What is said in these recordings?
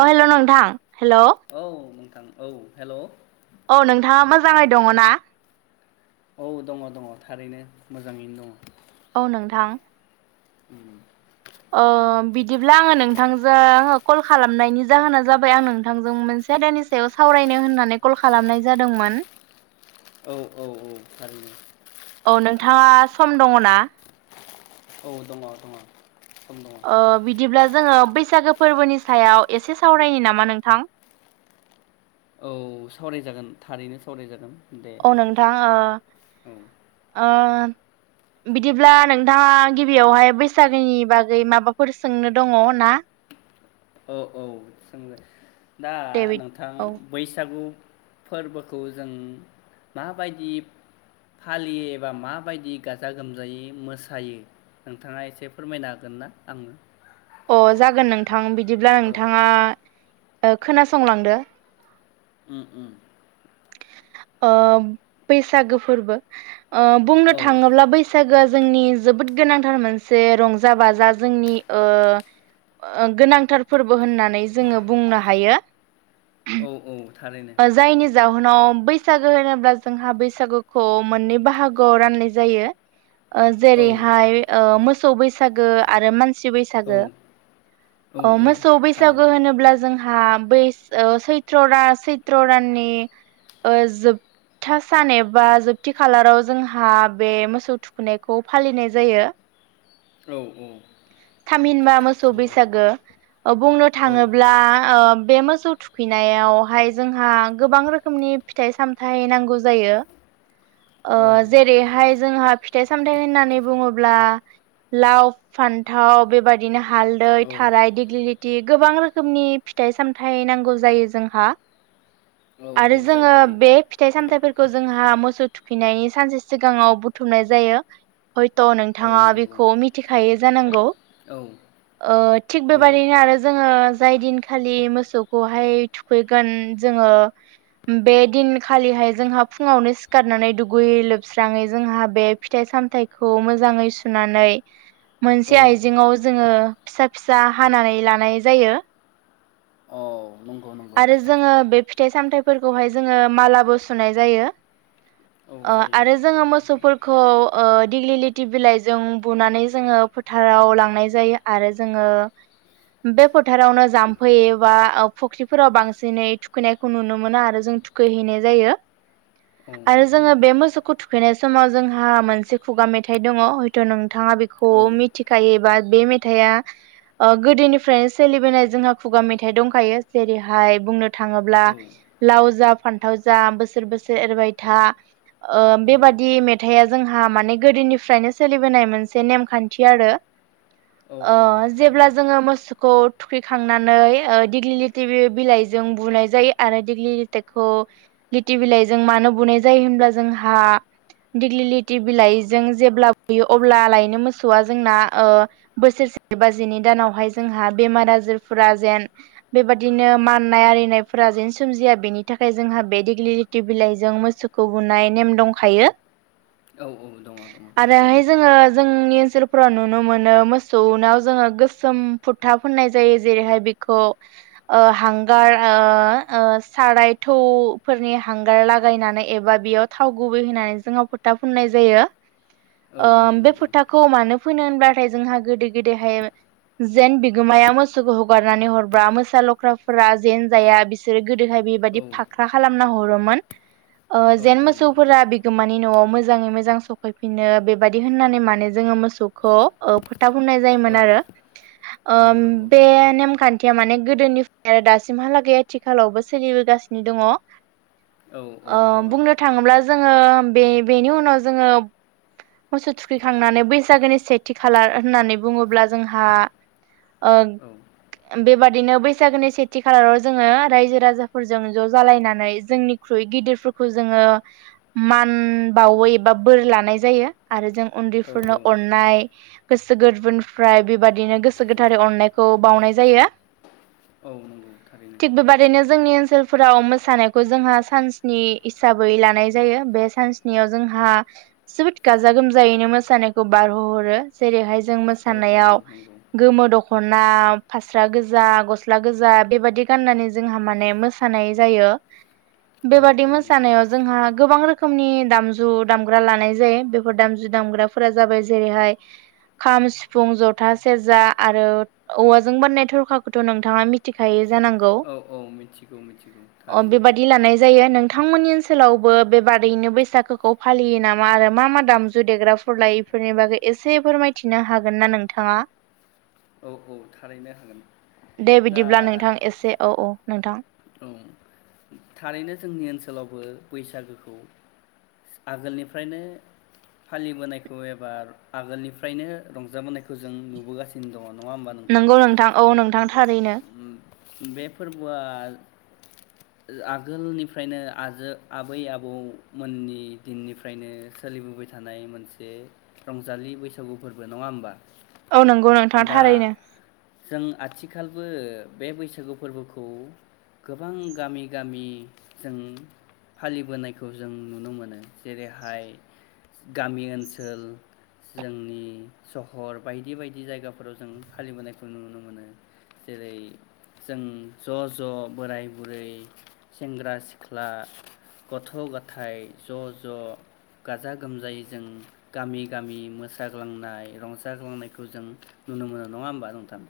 अ hello नोंथां hello औ नोंथां औ हेल' औ नोंथाङा मोजाङै दङ ना? औ दङ दङ थारैनो मोजाङैनो दङ औ नोंथां [inaudible] ओम बिदिब्ला आङो नोंथांजों आङो कल खालामनायनि जाहोना जाबाय आं नोंथांजों मोनसे आयदानि सायाव सावरायनो होननानै कल खालामनाय जादोंमोन औ औ औ थारैनो औ नोंथाङा सम दङ ना? औ दङ -दङ सम दङ ओ बिदिब्ला जोङो बैसागो फोरबोनि सायाव एसे सावरायनि नामा नोंथां? औ सावरायजागोन थारैनो सावरायजागोन। दे औ नोंथां औ ओ ओ बिदिब्ला नोंथाङा गिबियावहाय बैसागोनि बागै माबाफोर सोंनो दङ ना? औ औ सों दे दा दे नोंथां औ बैसागु फोरबोखौ जों माबायदि फालियो एबा माबायदि गाजा गोमजायै मोसायो नोंथाङा एसे फोरमायनो हागोन ना आंनो? अ जागोन नोंथां नोंथां बिदिब्ला औ औ नोंथाङा खोनासंलांदो उ उ ओ बैसागो फोरबो ओ बुंनो औ थाङोब्ला बैसागोआ जोंनि जोबोद गोनांथार मोनसे रंजा बाजा जोंनि ओ गोनांथार फोरबो होननानै जोङो बुंनो हायो। औ- औ थारैनो जायनि जाहोनाव उनाव बैसागो होनोब्ला जोंहा बैसागोखौ मोननै बाहागोआव राननाय जायो। औ जेरैहाय मोसौ बैसा बैसागो आरो मानसि औ औ बैसागो औ मोसौ बैसागो थारैनो होनोब्ला जों हा बै ओ सैत्र चैत्र दाननि ओ जोबथा सान एबा जोबथि खालाराव जोंहा बे मोसौ थुखैनायखौ फालिनाय जायो। औ औ थामहिनबा मोसौ नंगौ बैसागो ओ बुंनो औ थाङोब्ला ओ बे मोसौ थुखैनायावहाय जोंहा गोबां रोखोमनि फिथाइ सामथाइ नांगौ जायो। ओ औ जेरैहाय जोंहा फिथाइ सामथाइ होननानै बुङोब्ला लाव फान्थाव बेबायदिनो हालदै औ थाराय दिग्लि लि थि गोबां रोखोमनि फिथाइ सामथाइ नांगौ जायो जोंहा आरो औ जायो जोङो जायो बे फिथाइ सामथायफोर खौ जोंहा मोसौ थुखैनायनि सानसे सिगाङाव बुथुमनाय जायो हयथ' औ नोंथाङा नंगौ बेखौ मिथिखायो जानांगौ औ ओ थिग नंगौ बेबाददिनो आरो जोङो जाय दिनखालि मोसौखौहाय थुखैगोन जोङो बे दिनखालिहाय जोंहा फुङावनो सिखारनानै दुगै लोबस्राङै जोंहा बे फिथाइ सामथाइखौ मोजाङै सुनानै औ मोनसे आइजेङाव जोङो फिसा फिसा हानानै लानाय जायो औ नंगौ नंगौ आरो जोङो बे फि फिथाइ सामथाइफोरखौहाय जोङो मालाबो सुनाय जायो औ ओ जायो आरो जोङो नोंथां मोसौफोरखौ ओ दिग्लि लिथि बिलाइजों बुनानै जोङो फोथाराव लांनाय जायो आरो जोङो बे फोथारावनो जाम्फै एबा ओ फुख्रि फोराव बांसिनै थुखैनायखौ नुनो मोनो आरो जों थुखैहैनाय जायो औ आरो नंगौ जोङो नोंथां बे मोसौखौ थुखैनाय समाव जोंहा मोनसे खुगा मेथाइ दङ हयथ' नों थाङा बेखौ औ मिथिखायो एबा बे मेथाइआ ओ गोदोनिफ्रायनो सोलिबोनाय जोंहा खुगा मेथाइ दंखायो जेरैहाय बुंनो थाङोब्ला औ लाव जा फानथाव जा बोसोर बोसोर एरबाय था ओ औ बेबादि मेथाइआ जोंहा माने गोदोनिफ्रायनो सोलिबोनाय मोनसे नेमखान्थि आरो औ ओ औ जेब्ला थारैनो जोङो मोसौखौ थुखैखांनानै ओ दिग्लिलि थि बि बिलाइजों बुनाय जायो आरो दग्लि लिथाइखौ लिथि बिलाइजों मानो बुनाय जायो होनब्ला जोंहा दिग्लि लिथि बिलाइजों जेब्ला बुयो अब्ला लायनो मोसौआ जोंना ओ बोसोरसे बा जिनि दानावहाय जोंहा बेमार आजारफोरा जेन बेबादिनो माननाय आरिनायफोरा जेन सोमजिया बेनि थाखाय जोंहा बे देग्लि लिथि बिलाइजों मोसौखौ बुनाय नेम दंखायो औ औ दङ दङ थारैनो नि ओनसोलफोराव नुनो मोनो मोसौनाव जोङो गोसोम फुथा फोननाय जायो जेरैहाय बेखौ ओ हांगार ओ ओ साराय थौफोरनि हांगार लागायनानै एबा बेयाव थाव गुबै होनानै जोङो फोथा फुननाय जायो औ औ नंगौ खौ मानो फोनो होनब्लाथाय जोंहा गोदो गोदायहाय जेन बिगोमाया मोसौखौ हगारनानै हर बा मोसा लख्राफोरा जेन जाया बिसोरो गोदोहाय बेबायादि औ फाख्रा खालामना हरो मोन ओ औ जेन नंगौ मोसौफोरा बिगोमानि न'आव मोजाङै मोजां सफैफिनो बेबायदि होननानै माने जोङो मोसौखौ ओ फो था फुनाय जायोमोन औ आरो औ नंगौ बे थारैनो नेमखान्थि गोदोनिफ्राय आरो दासिमहालागै आथिखालावबो सोलिबोगासिनो दङ। ओ औ औ दङ बुंनो थाङोब्ला जोङो बे बेनि उनाव जोङो मोसौ थुखै खांनानै बैसागोनि सेथि खालार होननानै बुङोब्ला जोंहा ओ औ बेबादिनो बैसागोनि सेथि खालाराव जोङो रायजो राजाफोरजों ज' जालायनानै जोंनिख्रुइ गिदिरफोरखौ जोङो मान बावो एबा बोर लानाय जायो आरो जों उन्दैफोरनो औ अननाय गोसो गोरबोनिफ्राय बेबादिनो गोसो गोथारै अननायखौ बावनाय जायो। औ नंगौ थारैनो थिग बेबादिनो जोंनि ओन सोलफोराव मोसानायखौ जोंहा सानसनि हिसाबै लानाय जायो बे सानसनियाव जोंहा जोबोद गाजा गोमजायैनो मोसानायखौ बारहो हरो जेरैहाय जों औ औ मोसानायाव नंगौ गोमो दख' ख'ना फास्रा गोजा गस्ला गोजा बेबाददि गाननानै जोंहा माने मोसानाय जायो। बे औ बादि औ नंगौ मोसानायाव जोंहा गोबां रो खोमनि दामजु दामग्रा लानाय जायो बेफोर दामजु दामग्राफोरा जाबाय जेरैहाय खाम सिफुं जथा सेरजा आरो औवा जों बनाय थरखाखौथ' नोंथाङा मिथिखायो जांगौ औ औ मिथिगौ मिथिगौ अ बे थारैनो बादि लानाय जायो नों थांमोननि ओनसोलावबो बेबादैैनो बैसागोखौ फालियो नामा आरो मा मा दामजु देग्राफोरलायिफोरनि बागै एसे फोरमायथिनो हागोन ना नोंथाङा? औ औ थारैनो हागोन दे दा बिदिब्ला नोंथां एसे औ औ नोंथां औ थारैनो जोंनि ओनसोलावबो बैसागोखौ आगोलनिफ्रायनो फालिबोनायखौ एबा आगोलनिफ्रायनो रंजाबोनायखौ जों नुबोगासि दङ नङा होमबा नोंथां नंगौ औ नोंथां थारैनो बे फोरबोआ आगोलनिफ्रायनो आजो आबै आबौमोननि दिननिफ्रायनो सोलिबोबाय थानाय मोनसे रंजालि बैसागु फोरबो नङा होमबा? औ नों दा जों आथिखालबो बे बैसागु फोरबोखौ गोबां गामि गामिजों फालिबोनायखौ जों नुनो मोनो जेरैहाय गामि ओनसोल जोंनि सहर बायदि बायदि जायगा फोराव जों फालिबोनायखौ नुनो मोनो जेरै जों ज' ज' बोराय बुरै सेंग्रा सिख्ला गथ' गथाय ज' ज' गाजा गोमजायै जों गामि गामि मोसाग्लांनाय रंजाग्लांनायखौ जों नुनो मोनो नङा होमबा नोंथां?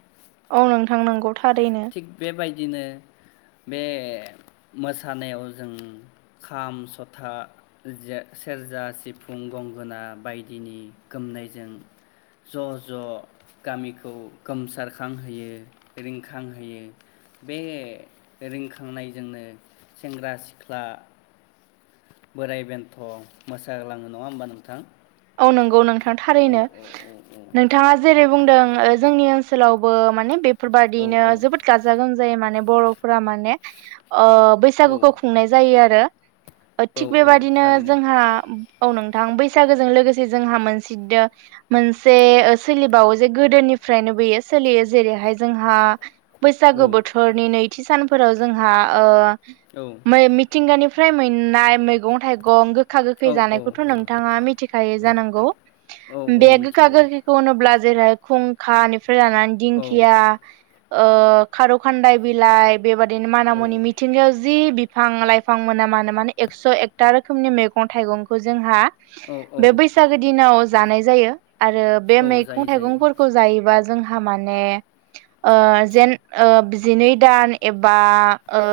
औ नोंथां नंगौ थारैनो थिग बेबायदिनो बे मोसानायाव जों खाम सथा सेरजा सिफुं गंगोना बायदिनि गोमनायजों ज' ज' गामिखौ गोमसारखांहोयो रिं खांहोयो बे रिंखांनायजोंनो सेंग्रा सिख्ला बोराय बेन्थ' मोसाग्लाङो नङा होमबा नोंथां? औ नंगौ नोंथां औ थारैनो औ नोंथाङा जेरै बुंदों जोंनि ओनोल ओनसोलावबो माने बे फोरबादियैनो औ जोबोद गाजा गोमजाय माने बर'फोरा माने ओ औ बैसागुखौ खुंनाय जायो आरो औ थिग औ बेबादिनो थारैनो जोंहा औ नोंथां बैसागो जों लोगोसे जोंहा मोनसे मोनसे सोलिबावो जे गोदोनिफ्रायनोबोयो सोलियो जेरैहाय जोंहा औ बैसागो बोथोरनि नै थि सानफोराव जोंहा ओ औ मै मिथिंगानिफ्राय फ्राय मोननाय मैगं थाइगं गोखा औ गोखै जानायखौथ' नोंथाङा मि थिखायो जानांगौ औ औ बे गोखा मिथिगौ गोखैखौ होनोब्ला जेरै खुंखानि- फ्राय लानानै औ दिंखिया ओ खार'खानदाय बिलाइ बेबादिनो माना औ मुनि मिथिंगायाव जि बिफ- बिफां लाइफां मोना मानो माने एकस' एकथा रोखोमनि मैगं थाइगंखौ जोंहा औ औ बे बैसागो दिनाव जानाय जायो आरो बे औ जायो मैगं जायो थाइगंफोरखौ जायोबा जोंहा माने ओ जेन जिनै दान एबा ओ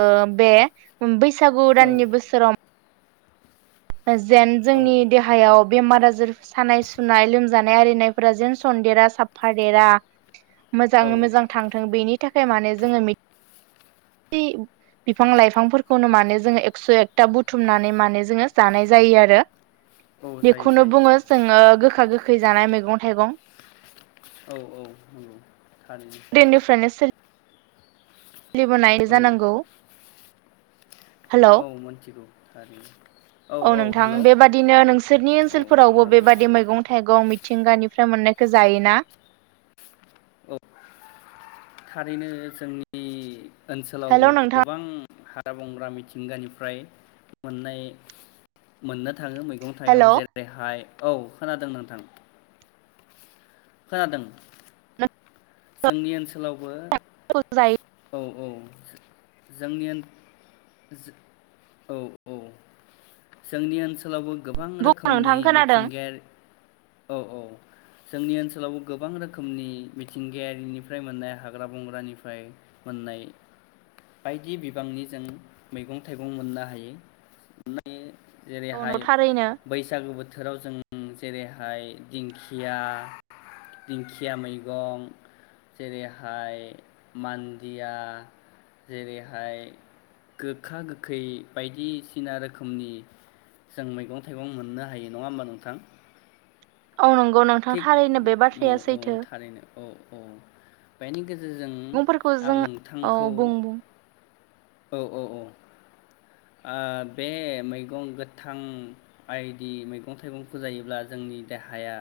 बे बैसागु दाननि बोसोराव जेन औ जोंनि देहायाव बेमार आजार सानाय सुनाय लोमजानाय आरिनायफोरा जेन सनदेरा साफादेरा औ मोजाङै मोजां थांथों बेनि नि थाखाय माने जोङो [unintelligible] बिफां लाइफांफोरखौनो माने जोङो एक्स' एकथा बुथुमनानै माने जोङो जानाय जायो आरो औ जायो जायो बेखौनो बुङो जोङो गोखा गोखै गोखै जानाय मैगं थाइगं औ औ थारैनो उनदैनिफ्रायनो सोलि- सोलिबोनाय औ जानांगौ हेलौ औ मोनथिगौ थारैनो औ नोंथां हेलौ बेबादिनो नोंसोरनि औ ओनसोलफोरावबो खोनादों बेबादि मैगं थाइगं मिथिंगानिफ्राय मोननायखौ जायोना औ थारैनो जोंनि ओनसोलावबो हेलौ नोंथां गोबां हा हाग्रा बंग्रा मिथिंगानिफ्राय मोननाय मोननो थाङो मैगं थाइगं हेलौ जेरैहाय औ खोनादों नोंथां खोनादों जोंनि ओनसो जायो ओनसोलावबो औ औ जोंनि ओन औ औ जोंनि ओनसोलावबो गोबां बुं रोखोमनि नोंथां खोनादों मिथिंगायारि औ औ जोंनि ओनसोलावबो गोबां रोखोमनि मिथिंगायारिनिफ्राय मोननाय हाग्रा बंग्रानिफ्राय मोननाय बायदि बिबांनि जों मैगं थाइगं मोननो हायो। औ न जेरैहाय थारैनो औ बैसागु बोथोराव जों जेरै या ओमफाय दिंखिया दिंखिया मैगं जेरैहाय मान्दिया जेरैहाय गोखा गोखै बायदिसिना रोखोमनि जों मैगं थाइगं मोननो हायो नङा होमबा नोंथां औ नंगौ नोंथां थिग थारैनो बे औ बाथ्राया औ सैथो थारैनो औ औ बेनि गेज मैगंफोरखौ जों औ बुं बुं औ औ औ बे मैगं गोथां बायदि मैगं थाइगंखौ जायोब्ला जोंनि देहाया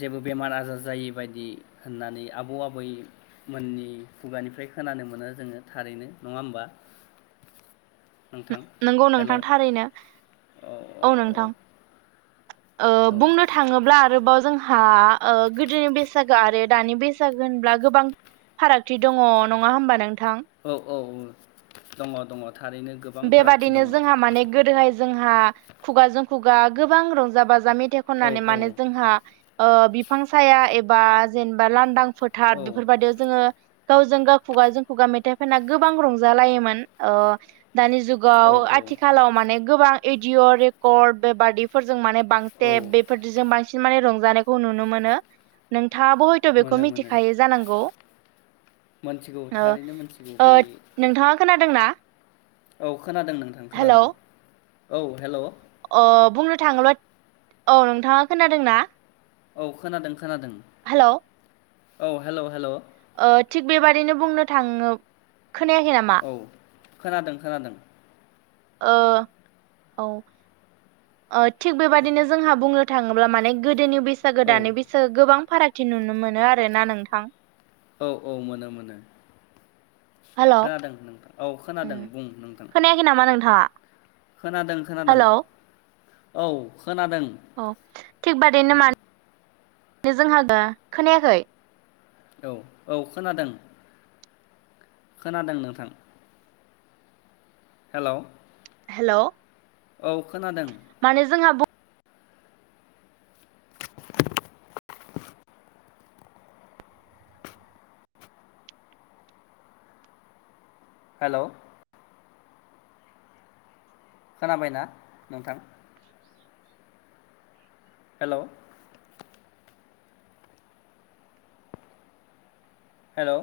जेबो बेमार आजार जायै बायदि होननानै आबौ आबैमोननि खुगानिफ्राय खोनानो मोनो जोङो थारैनो नङा होमबा नोंथां नंगौ हेल' नोंथां औ थारैनो औ नोंथां ओ औ बुंनो थाङोब्ला आरोबाव जों हा गोदोनि बैसागो आरो दानि बैसागो होनब्ला गोबां फारागथि दङ नङा होमबा नोंथा औ औ औ दङ दङ थारैनो गो बेबादिनो जोंहा माने गोदोहाय जोंहा खुगाजों खुगा गोबां रंजा बाजा जा मेथाइ औ खननानै माने जोंहा बिफां हाया एबा बा जेनेबा लांदां फोथार औ बेफोरबायदियाव जोङो गावजों गाव खुगाजों खुगा मेथाइ खनना गोबां रंजालायोमोन ओ दानि जुगाव औ आथिखालाव माने गोबां एडिअ रेकर्ड बेबादिफोर जों माने औ बांतेप बेफोरजों बांसिन माने रंजा जानायखौ नुनो मोनो नों नोंथाङाबो हयथ' बेखौ मोनो मोनो मिथिखायो जानांगौ मोनथिगौ थारैनो मोनथिगौ बे नोंथाङा खोनादों [unintelligible] ना औ खोनादों नोंथां खोनादों औ हेलौ अ बुंनो थाङोल' औ नोंथाङा खोनादोंना औ खोनादों खोनादों हेलौ औ हेलौ हेल' ओ थिग बेबादिनो बुंनो थाङो खोनायाखै नामा औ खोनादों खोनादों औ थिग बेबादिनो जोंहा बुंनो थाङोब्ला माने गोदोनि बे बैसागो औ दानै बैसागो गोबां फारागथि नुनो मोनो आरोना नोंथां औ औ मोनो मोनो हेलौ खोनादों नोंथां औ खोनादों बुं नोंथां था खोनादों खोनादों औ खोनादों औ थिग बादैनो [unintelligible] जोंहा दा खोनायाखै औ औ खोनादों खोनादों नोंथां हेल' हेल' औ खोनादों माने जोंहा बुं हेल' खोनाबायना नोंथां हेल' हेल'